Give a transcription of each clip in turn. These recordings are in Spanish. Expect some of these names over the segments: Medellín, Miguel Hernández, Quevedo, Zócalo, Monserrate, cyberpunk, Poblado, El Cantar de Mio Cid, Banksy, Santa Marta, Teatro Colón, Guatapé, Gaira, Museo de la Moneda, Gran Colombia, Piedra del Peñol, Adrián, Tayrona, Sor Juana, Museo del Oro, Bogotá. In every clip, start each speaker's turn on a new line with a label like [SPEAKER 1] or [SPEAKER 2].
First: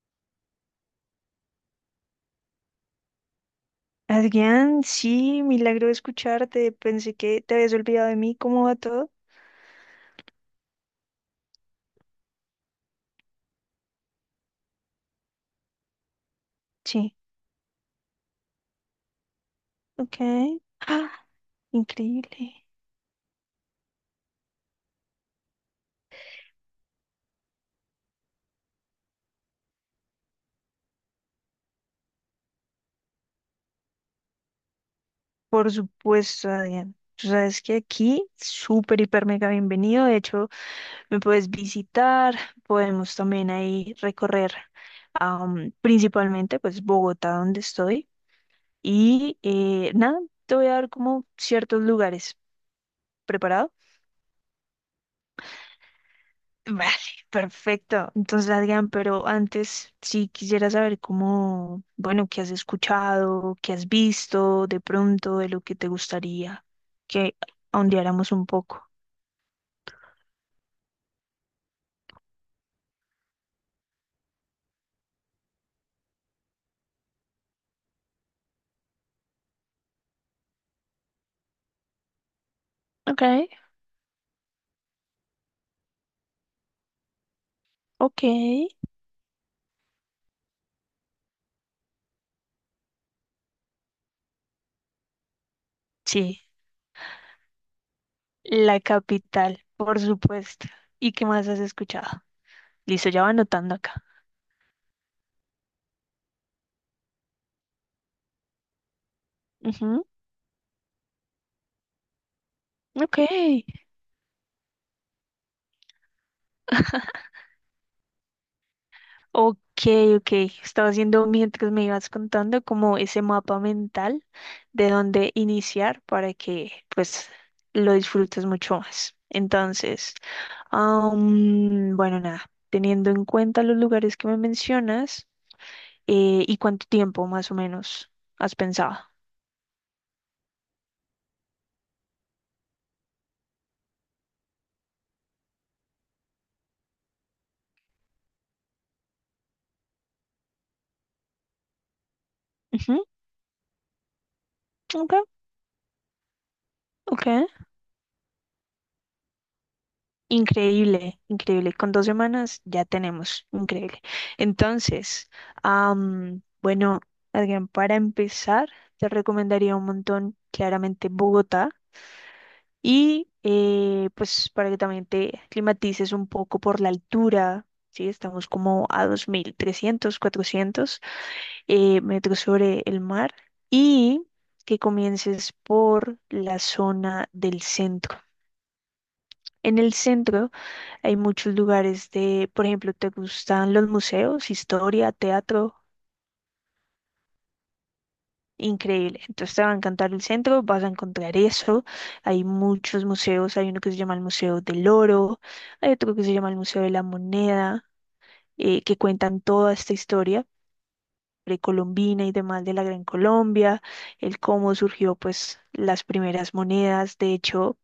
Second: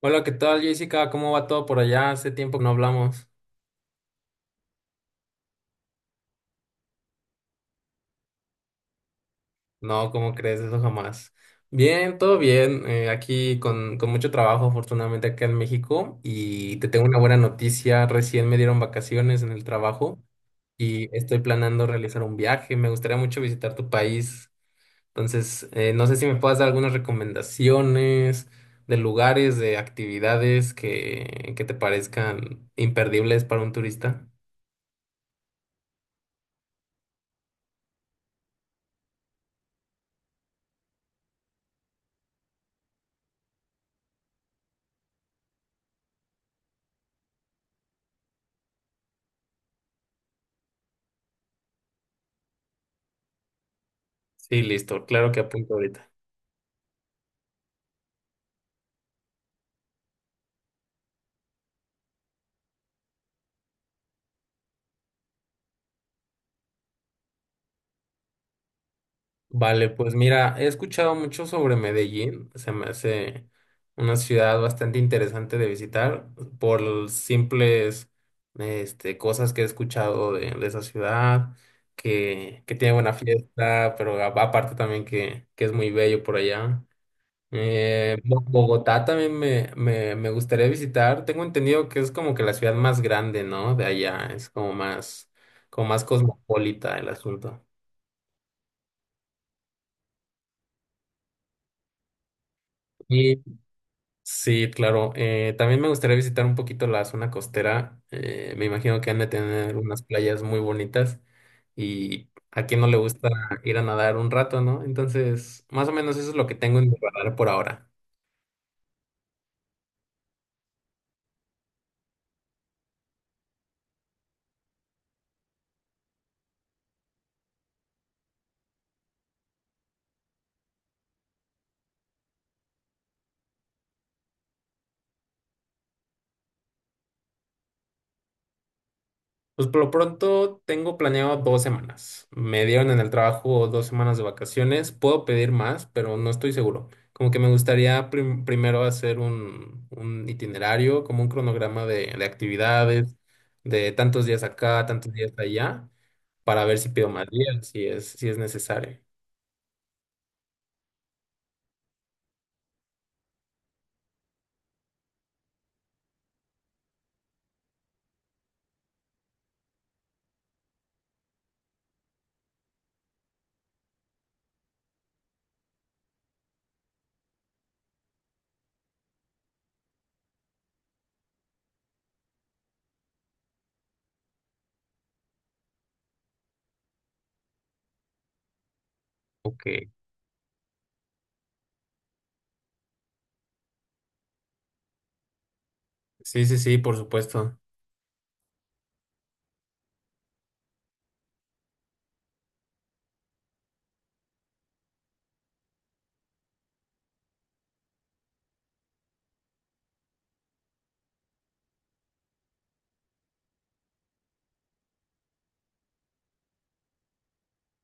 [SPEAKER 1] Hola, ¿qué tal, Jessica? ¿Cómo va todo por allá? Hace tiempo que no hablamos.
[SPEAKER 2] Adrián, sí, milagro de escucharte. Pensé que te habías olvidado de mí. ¿Cómo va todo?
[SPEAKER 1] No, ¿cómo crees? Eso jamás. Bien, todo bien. Aquí con mucho trabajo, afortunadamente, acá en México. Y te tengo
[SPEAKER 2] Sí,
[SPEAKER 1] una buena noticia. Recién me dieron vacaciones en el trabajo
[SPEAKER 2] ok.
[SPEAKER 1] y
[SPEAKER 2] ¡Ah!
[SPEAKER 1] estoy planeando realizar un
[SPEAKER 2] Increíble.
[SPEAKER 1] viaje. Me gustaría mucho visitar tu país. Entonces, no sé si me puedas dar algunas recomendaciones de lugares, de actividades que te parezcan imperdibles para un turista.
[SPEAKER 2] Por supuesto, Adrián. Tú sabes que aquí, súper, hiper, mega bienvenido. De hecho, me puedes visitar. Podemos también ahí recorrer, principalmente, pues, Bogotá, donde estoy. Y nada, te voy a dar como ciertos lugares. Preparado.
[SPEAKER 1] Sí, listo. Claro que apunto ahorita.
[SPEAKER 2] Vale, perfecto. Entonces, Adrián, pero antes sí quisiera saber cómo, bueno, qué has escuchado, qué has visto, de pronto, de lo que te gustaría que ahondeáramos un poco.
[SPEAKER 1] Vale, pues mira, he escuchado mucho sobre Medellín, se me hace una ciudad bastante interesante de visitar por los simples este, cosas que he escuchado de esa ciudad, que tiene buena
[SPEAKER 2] Ok,
[SPEAKER 1] fiesta, pero aparte también que es muy bello por allá.
[SPEAKER 2] ok.
[SPEAKER 1] Bogotá también me gustaría visitar, tengo entendido que es como que la ciudad más grande, ¿no? De allá, es como más
[SPEAKER 2] Sí,
[SPEAKER 1] cosmopolita el asunto.
[SPEAKER 2] la capital, por supuesto. ¿Y qué más has escuchado? Listo, ya va anotando acá.
[SPEAKER 1] Sí, claro. También me gustaría visitar un poquito la zona costera. Me imagino que han de tener unas
[SPEAKER 2] Ujú.
[SPEAKER 1] playas muy bonitas y a quien no le
[SPEAKER 2] Ok.
[SPEAKER 1] gusta ir a nadar un rato, ¿no? Entonces, más o menos eso es lo que tengo en mi radar por ahora.
[SPEAKER 2] Ok, ok. Estaba haciendo mientras me ibas contando como ese mapa mental de dónde iniciar para que pues lo disfrutes mucho más. Entonces, bueno, nada, teniendo en cuenta los lugares que me mencionas y cuánto tiempo más o menos has pensado.
[SPEAKER 1] Pues por lo pronto tengo planeado 2 semanas. Me dieron en el trabajo 2 semanas de vacaciones. Puedo pedir más, pero no estoy seguro. Como que me gustaría primero hacer un itinerario, como un cronograma de
[SPEAKER 2] Ujú.
[SPEAKER 1] actividades, de tantos días acá, tantos
[SPEAKER 2] Ok,
[SPEAKER 1] días allá, para ver si pido
[SPEAKER 2] ok.
[SPEAKER 1] más días, si es necesario.
[SPEAKER 2] Increíble, increíble. Con 2 semanas ya tenemos, increíble. Entonces, bueno, Adrián, para empezar, te recomendaría un montón, claramente, Bogotá. Y pues para que también te climatices un poco por la altura, ¿sí? Estamos como a 2.300, 400 metros sobre el mar. Y que comiences por la zona del centro.
[SPEAKER 1] Ok.
[SPEAKER 2] En el centro hay muchos lugares de, por ejemplo, te gustan los museos, historia, teatro,
[SPEAKER 1] Sí, sí, sí, por supuesto.
[SPEAKER 2] increíble. Entonces te va a encantar el centro, vas a encontrar eso. Hay muchos museos, hay uno que se llama el Museo del Oro, hay otro que se llama el Museo de la Moneda, que cuentan toda esta historia precolombina y demás de la Gran Colombia, el cómo surgió pues las primeras monedas. De hecho,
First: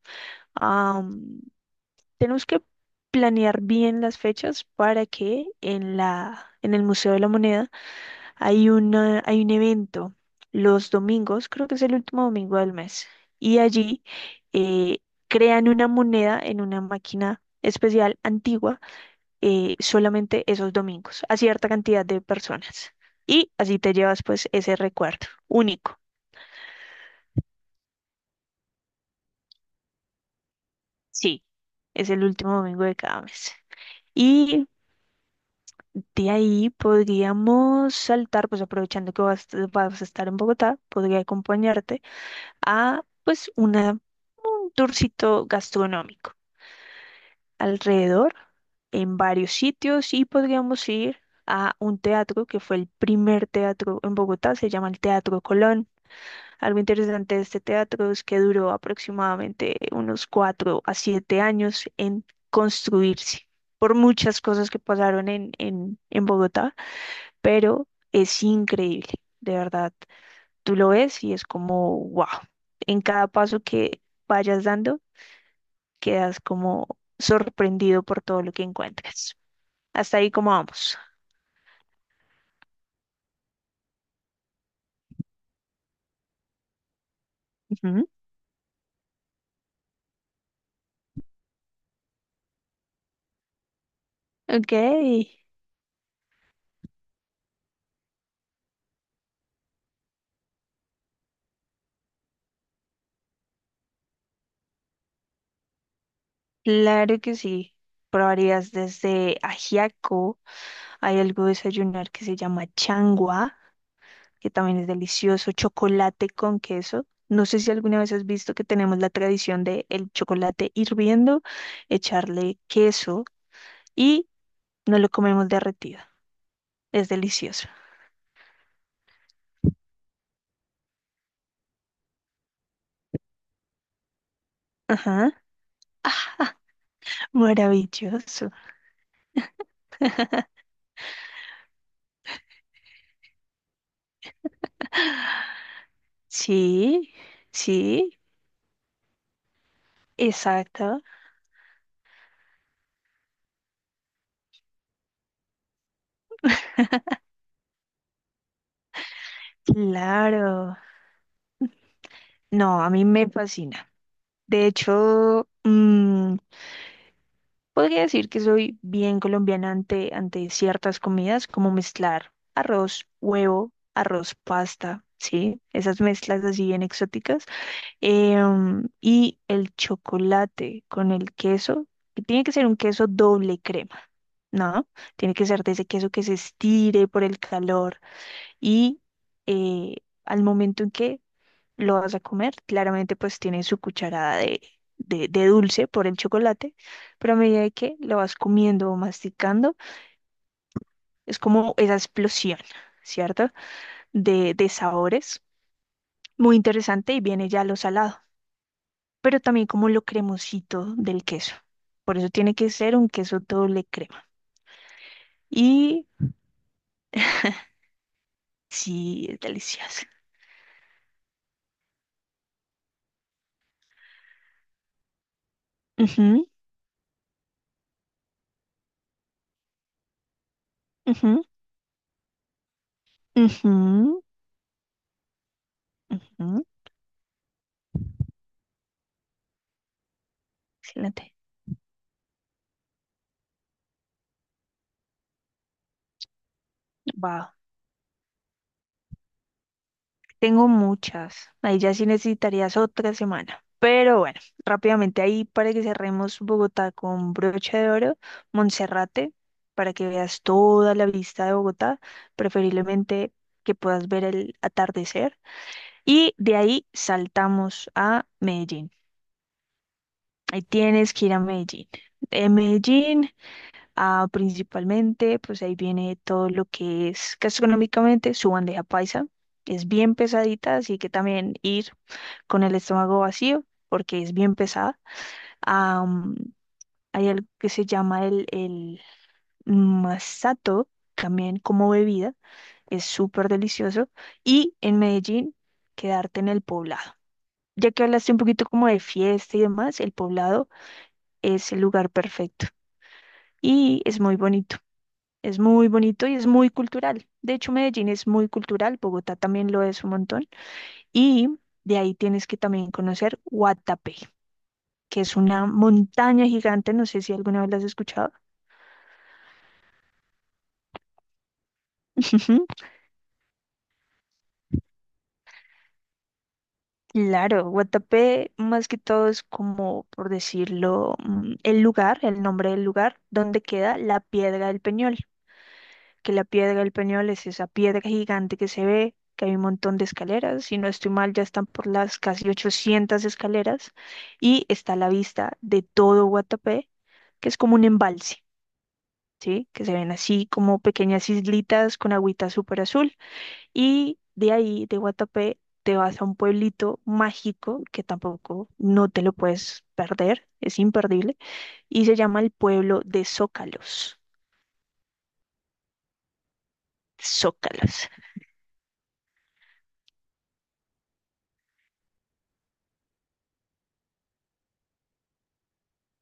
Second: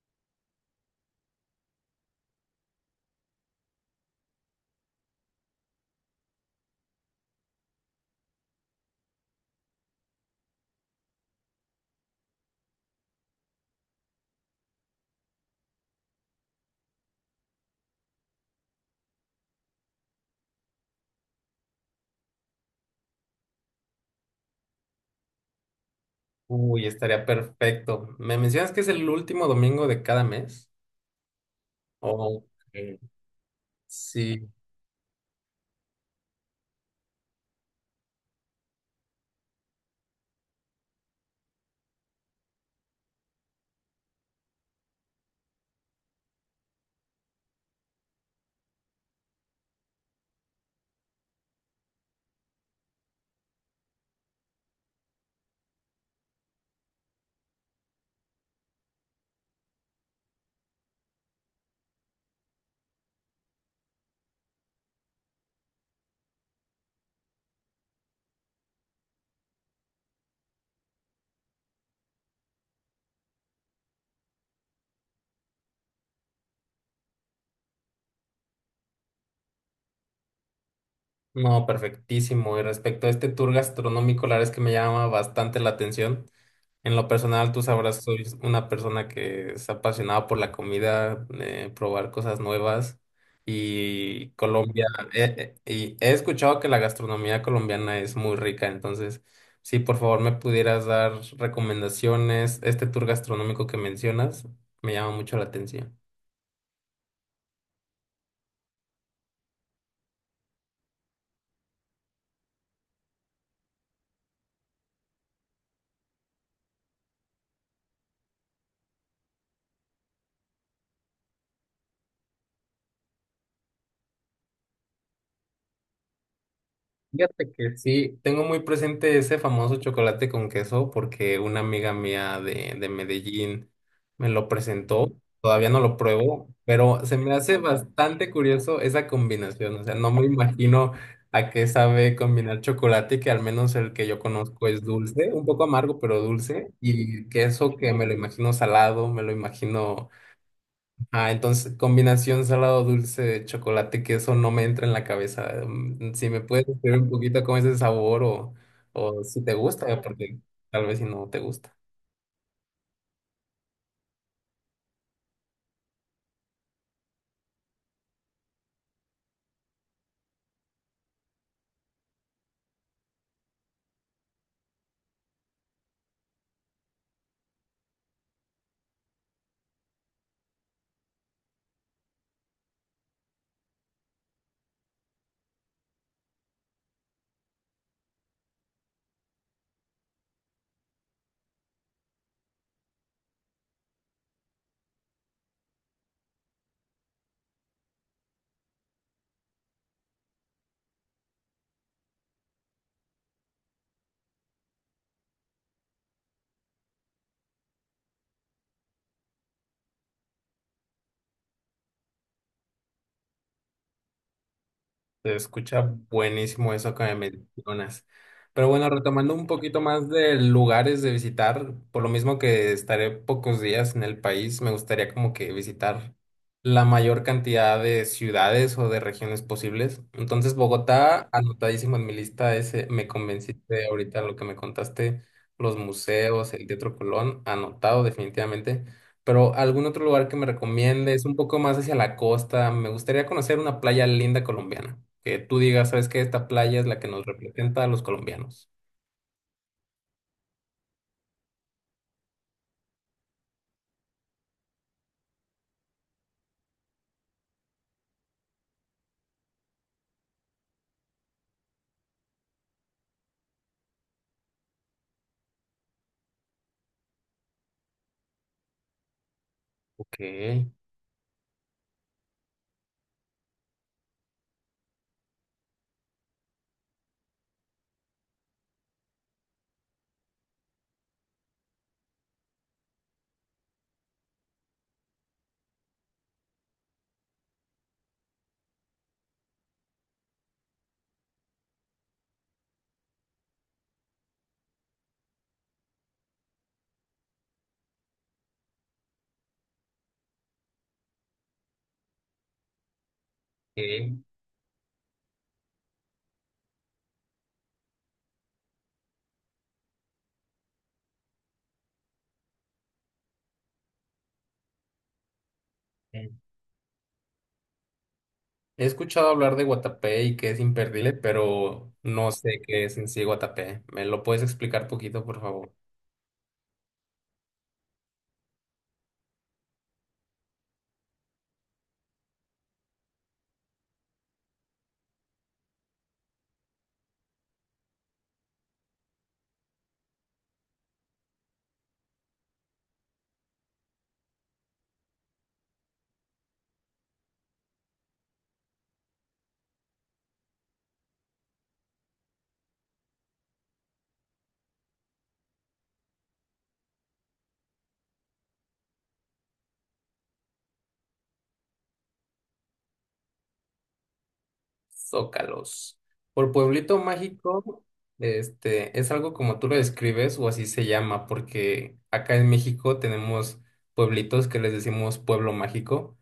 [SPEAKER 2] tenemos que planear bien las fechas para que en la, en el Museo de la Moneda hay una, hay un evento los domingos, creo que es el último domingo del mes, y allí eh, crean una moneda en una máquina especial antigua, solamente esos domingos a cierta cantidad de personas. Y así te llevas pues ese recuerdo único.
[SPEAKER 1] Uy, estaría perfecto. ¿Me mencionas que es el último domingo de cada mes?
[SPEAKER 2] Sí, es el último
[SPEAKER 1] Ok.
[SPEAKER 2] domingo de cada mes.
[SPEAKER 1] Sí.
[SPEAKER 2] Y de ahí podríamos saltar, pues aprovechando que vas, vas a estar en Bogotá, podría acompañarte a pues una, un tourcito gastronómico alrededor en varios sitios y podríamos ir a un teatro que fue el primer teatro en Bogotá, se llama el Teatro Colón. Algo interesante de este teatro es que duró aproximadamente unos cuatro a siete años en construirse por muchas cosas que pasaron en, en Bogotá, pero es increíble, de verdad. Tú lo ves y es como, wow. En cada paso que vayas dando, quedas como sorprendido por todo lo que encuentras. Hasta ahí como vamos.
[SPEAKER 1] No, perfectísimo. Y respecto a este tour gastronómico, la verdad es que me llama bastante la atención. En lo personal, tú sabrás,
[SPEAKER 2] Ujú.
[SPEAKER 1] soy una persona que es apasionada por la comida, probar cosas nuevas. Y
[SPEAKER 2] Ok,
[SPEAKER 1] Colombia, y he escuchado que la gastronomía colombiana es muy rica. Entonces, si por favor me pudieras dar recomendaciones, este tour gastronómico que mencionas, me llama mucho la atención.
[SPEAKER 2] claro que sí. Probarías desde ajiaco, hay algo de desayunar que se llama changua, que también es delicioso, chocolate con queso. No sé si alguna vez has visto que tenemos la tradición de el chocolate hirviendo, echarle queso y no lo comemos derretido. Es
[SPEAKER 1] Fíjate
[SPEAKER 2] delicioso.
[SPEAKER 1] que sí, tengo muy presente ese famoso chocolate con queso porque una amiga mía de Medellín me lo presentó.
[SPEAKER 2] Ajá.
[SPEAKER 1] Todavía no lo
[SPEAKER 2] Ah,
[SPEAKER 1] pruebo, pero se me hace bastante
[SPEAKER 2] maravilloso.
[SPEAKER 1] curioso esa combinación. O sea, no me imagino a qué sabe combinar chocolate, que al menos el que yo conozco es dulce, un poco amargo, pero dulce,
[SPEAKER 2] Sí,
[SPEAKER 1] y queso que me lo
[SPEAKER 2] sí,
[SPEAKER 1] imagino salado, me lo imagino.
[SPEAKER 2] exacto.
[SPEAKER 1] Ah, entonces combinación salado dulce de chocolate, que eso no me entra en la cabeza. Si me puedes describir un poquito cómo es el sabor o si te gusta, porque
[SPEAKER 2] Claro.
[SPEAKER 1] tal vez si no te gusta.
[SPEAKER 2] No, a mí me fascina. De hecho, podría decir que soy bien colombiana ante ciertas comidas, como mezclar arroz, huevo, arroz, pasta, ¿sí? Esas mezclas así bien exóticas. Y el chocolate con el queso, que tiene que ser un queso doble crema, ¿no? Tiene que ser de ese queso que se estire por el calor y eh, al momento en que lo vas a comer, claramente pues tiene su cucharada de, de dulce por el chocolate, pero a medida de que lo vas comiendo o masticando, es como esa explosión, ¿cierto? De sabores. Muy interesante y viene ya lo salado, pero también como lo cremosito del queso. Por eso tiene que ser un queso doble crema.
[SPEAKER 1] Se escucha
[SPEAKER 2] Y
[SPEAKER 1] buenísimo eso que me mencionas. Pero bueno,
[SPEAKER 2] sí,
[SPEAKER 1] retomando
[SPEAKER 2] es
[SPEAKER 1] un poquito
[SPEAKER 2] delicioso.
[SPEAKER 1] más de lugares de visitar, por lo mismo que estaré pocos días en el país, me gustaría como que visitar
[SPEAKER 2] Ujú,
[SPEAKER 1] la mayor cantidad de ciudades o de regiones posibles. Entonces, Bogotá,
[SPEAKER 2] ujú,
[SPEAKER 1] anotadísimo en mi lista, ese me convenciste ahorita
[SPEAKER 2] ujú,
[SPEAKER 1] lo que me contaste, los museos,
[SPEAKER 2] ujú.
[SPEAKER 1] el Teatro Colón, anotado definitivamente. Pero algún otro lugar que me recomiendes,
[SPEAKER 2] Excelente.
[SPEAKER 1] un poco más hacia la costa, me gustaría conocer una playa linda colombiana. Que tú digas, ¿sabes qué? Esta playa es la que nos
[SPEAKER 2] Wow.
[SPEAKER 1] representa a los colombianos.
[SPEAKER 2] Tengo muchas. Ahí ya sí necesitarías otra semana. Pero bueno, rápidamente ahí para que cerremos Bogotá con broche de oro, Monserrate, para que veas toda la vista de Bogotá, preferiblemente que puedas ver el atardecer. Y de ahí saltamos a Medellín. Ahí
[SPEAKER 1] Ok.
[SPEAKER 2] tienes que ir a Medellín. En Medellín, ah, principalmente, pues ahí viene todo lo que es gastronómicamente su bandeja paisa. Es bien pesadita, así que también ir con el estómago vacío, porque es bien pesada. Am, Hay algo que se llama el masato, también como bebida. Es súper delicioso. Y en Medellín, quedarte en el poblado. Ya que hablaste un poquito como de fiesta y demás, el Poblado es el lugar perfecto y
[SPEAKER 1] Ok.
[SPEAKER 2] es muy bonito. Es muy bonito y es muy cultural. De hecho, Medellín es muy cultural, Bogotá también lo es un montón. Y de ahí tienes que también conocer Guatapé, que es una
[SPEAKER 1] Mm.
[SPEAKER 2] montaña gigante, no sé si alguna vez la has escuchado.
[SPEAKER 1] He escuchado hablar de Guatapé y que es imperdible, pero no sé
[SPEAKER 2] Ujú.
[SPEAKER 1] qué es en sí Guatapé. ¿Me lo puedes explicar poquito, por favor?
[SPEAKER 2] Claro, Guatapé más que todo es como, por decirlo, el lugar, el nombre del lugar donde queda la Piedra del Peñol. Que la piedra del Peñol es esa piedra gigante que se ve, que hay un montón de escaleras, si no estoy mal, ya están por las casi 800 escaleras, y está a la vista de todo Guatapé, que es como un embalse, ¿sí? Que se ven así como pequeñas islitas con agüita súper azul, y de ahí, de Guatapé, te vas a un pueblito mágico que tampoco no te lo puedes perder, es imperdible, y se llama el pueblo de Zócalos.
[SPEAKER 1] Zócalos. Por pueblito mágico,
[SPEAKER 2] Zócalos.
[SPEAKER 1] este, es algo como tú lo describes o así se llama, porque acá en México tenemos pueblitos que les decimos pueblo mágico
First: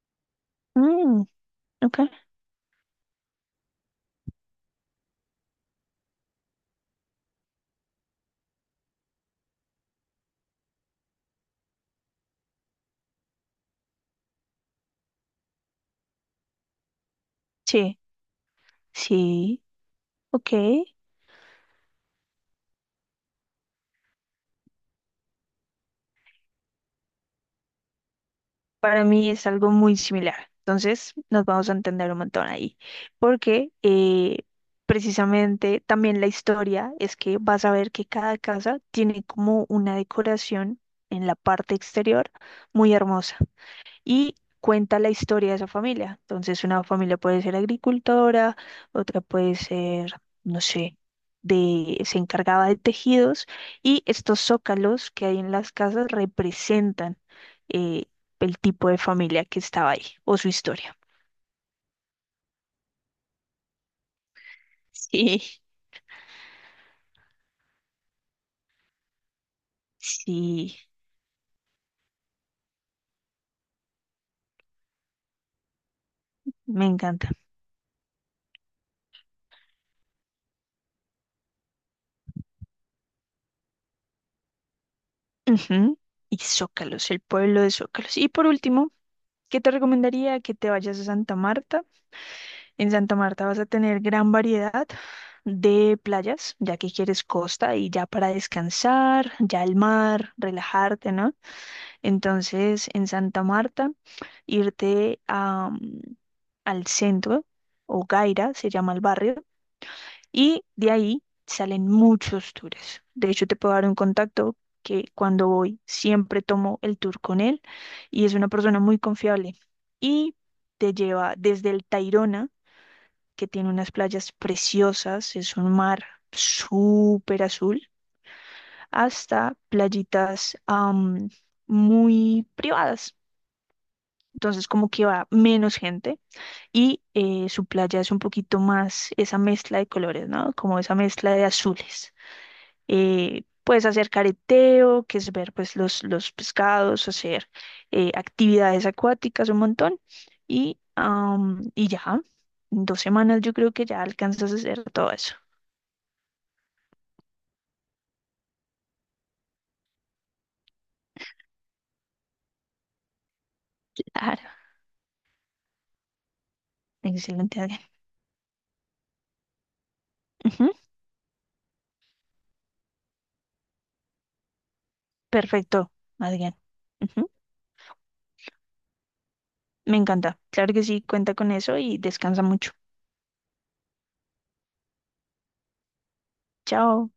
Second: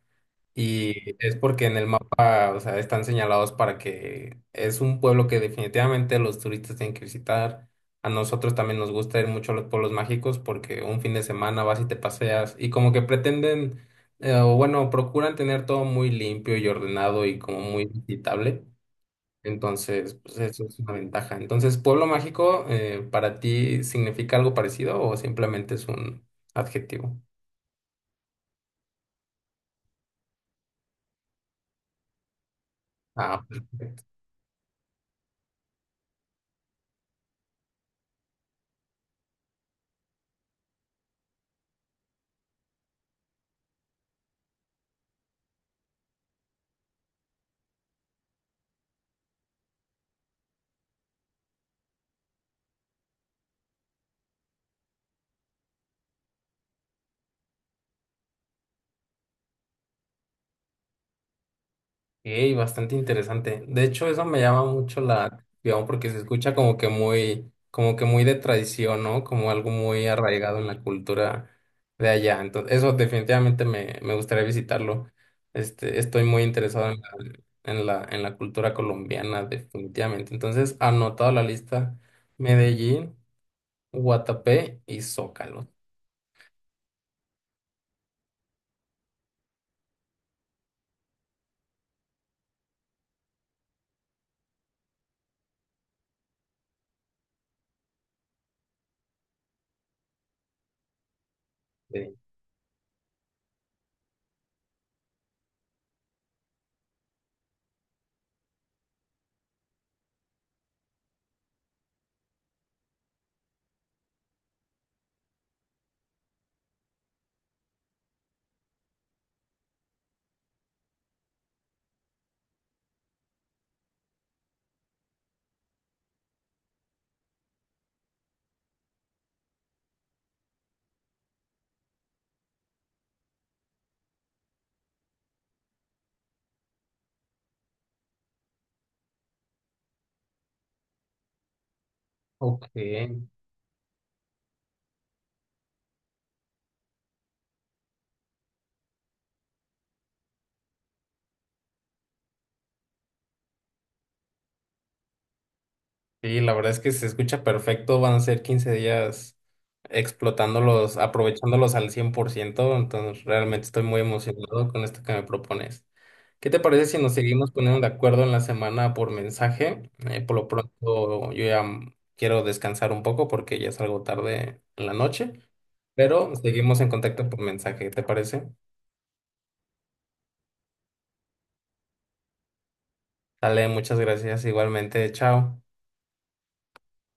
[SPEAKER 1] y
[SPEAKER 2] Mm,
[SPEAKER 1] es porque en el
[SPEAKER 2] ok.
[SPEAKER 1] mapa, o sea, están señalados para que es un pueblo que definitivamente los turistas tienen que visitar. A nosotros también nos gusta ir mucho a los pueblos mágicos porque un fin de semana vas y te paseas y como que pretenden, o bueno, procuran tener todo muy limpio y ordenado y como muy
[SPEAKER 2] Sí,
[SPEAKER 1] visitable.
[SPEAKER 2] sí,
[SPEAKER 1] Entonces, pues
[SPEAKER 2] ok.
[SPEAKER 1] eso es una ventaja. Entonces, pueblo mágico, ¿para ti significa algo parecido o simplemente es un adjetivo?
[SPEAKER 2] Para mí es algo muy similar. Entonces nos vamos a entender un montón ahí.
[SPEAKER 1] Ah,
[SPEAKER 2] Porque precisamente también la historia es que vas a ver que cada casa tiene como una decoración en la parte exterior muy hermosa, y cuenta la historia de esa familia. Entonces, una familia puede ser agricultora, otra puede ser, no sé, de, se encargaba de tejidos y estos zócalos que hay en las casas representan eh, el tipo de familia que estaba ahí o su historia.
[SPEAKER 1] ok, bastante interesante. De hecho, eso me llama mucho la
[SPEAKER 2] Sí,
[SPEAKER 1] atención porque se escucha como que muy de tradición, ¿no? Como algo muy arraigado en
[SPEAKER 2] sí,
[SPEAKER 1] la cultura de allá. Entonces, eso definitivamente me gustaría visitarlo. Este, estoy muy
[SPEAKER 2] me
[SPEAKER 1] interesado
[SPEAKER 2] encanta.
[SPEAKER 1] en la cultura colombiana, definitivamente. Entonces, anotado la lista. Medellín. Guatapé y Zócalo.
[SPEAKER 2] Ujú. Y Zócalos, el pueblo de Zócalos. Y por último, ¿qué te recomendaría que te vayas a Santa Marta? En Santa Marta vas a tener gran variedad de playas, ya que quieres costa y ya para descansar, ya el mar, relajarte, ¿no?
[SPEAKER 1] Sí.
[SPEAKER 2] Entonces, en Santa Marta, irte a, al centro, o Gaira se llama el barrio, y de ahí salen muchos tours. De hecho, te puedo dar un contacto que cuando voy siempre tomo el tour con él y es una persona muy confiable. Y te lleva desde el Tayrona, que tiene unas playas preciosas, es un mar súper azul, hasta playitas, muy privadas. Entonces como que va menos gente y su playa es un poquito más esa mezcla de colores, ¿no? Como esa mezcla de azules.
[SPEAKER 1] Ok.
[SPEAKER 2] Puedes hacer careteo, que es ver pues los pescados, hacer actividades acuáticas un montón y, y ya, en 2 semanas yo creo que ya alcanzas a hacer todo eso.
[SPEAKER 1] Sí, la verdad es que se escucha perfecto. Van a ser 15 días explotándolos, aprovechándolos al 100%. Entonces, realmente estoy muy
[SPEAKER 2] Claro,
[SPEAKER 1] emocionado con esto que me propones. ¿Qué te parece si nos seguimos
[SPEAKER 2] excelente, Adrián.
[SPEAKER 1] poniendo de acuerdo en la semana por mensaje? Por lo
[SPEAKER 2] Ujú,
[SPEAKER 1] pronto, yo ya quiero descansar un poco porque ya es algo tarde en la noche,
[SPEAKER 2] perfecto,
[SPEAKER 1] pero
[SPEAKER 2] Adrián.
[SPEAKER 1] seguimos en
[SPEAKER 2] Ujú,
[SPEAKER 1] contacto por mensaje. ¿Te parece?
[SPEAKER 2] me encanta. Claro que sí, cuenta con eso y descansa mucho.
[SPEAKER 1] Dale, muchas gracias. Igualmente, chao.
[SPEAKER 2] Chao.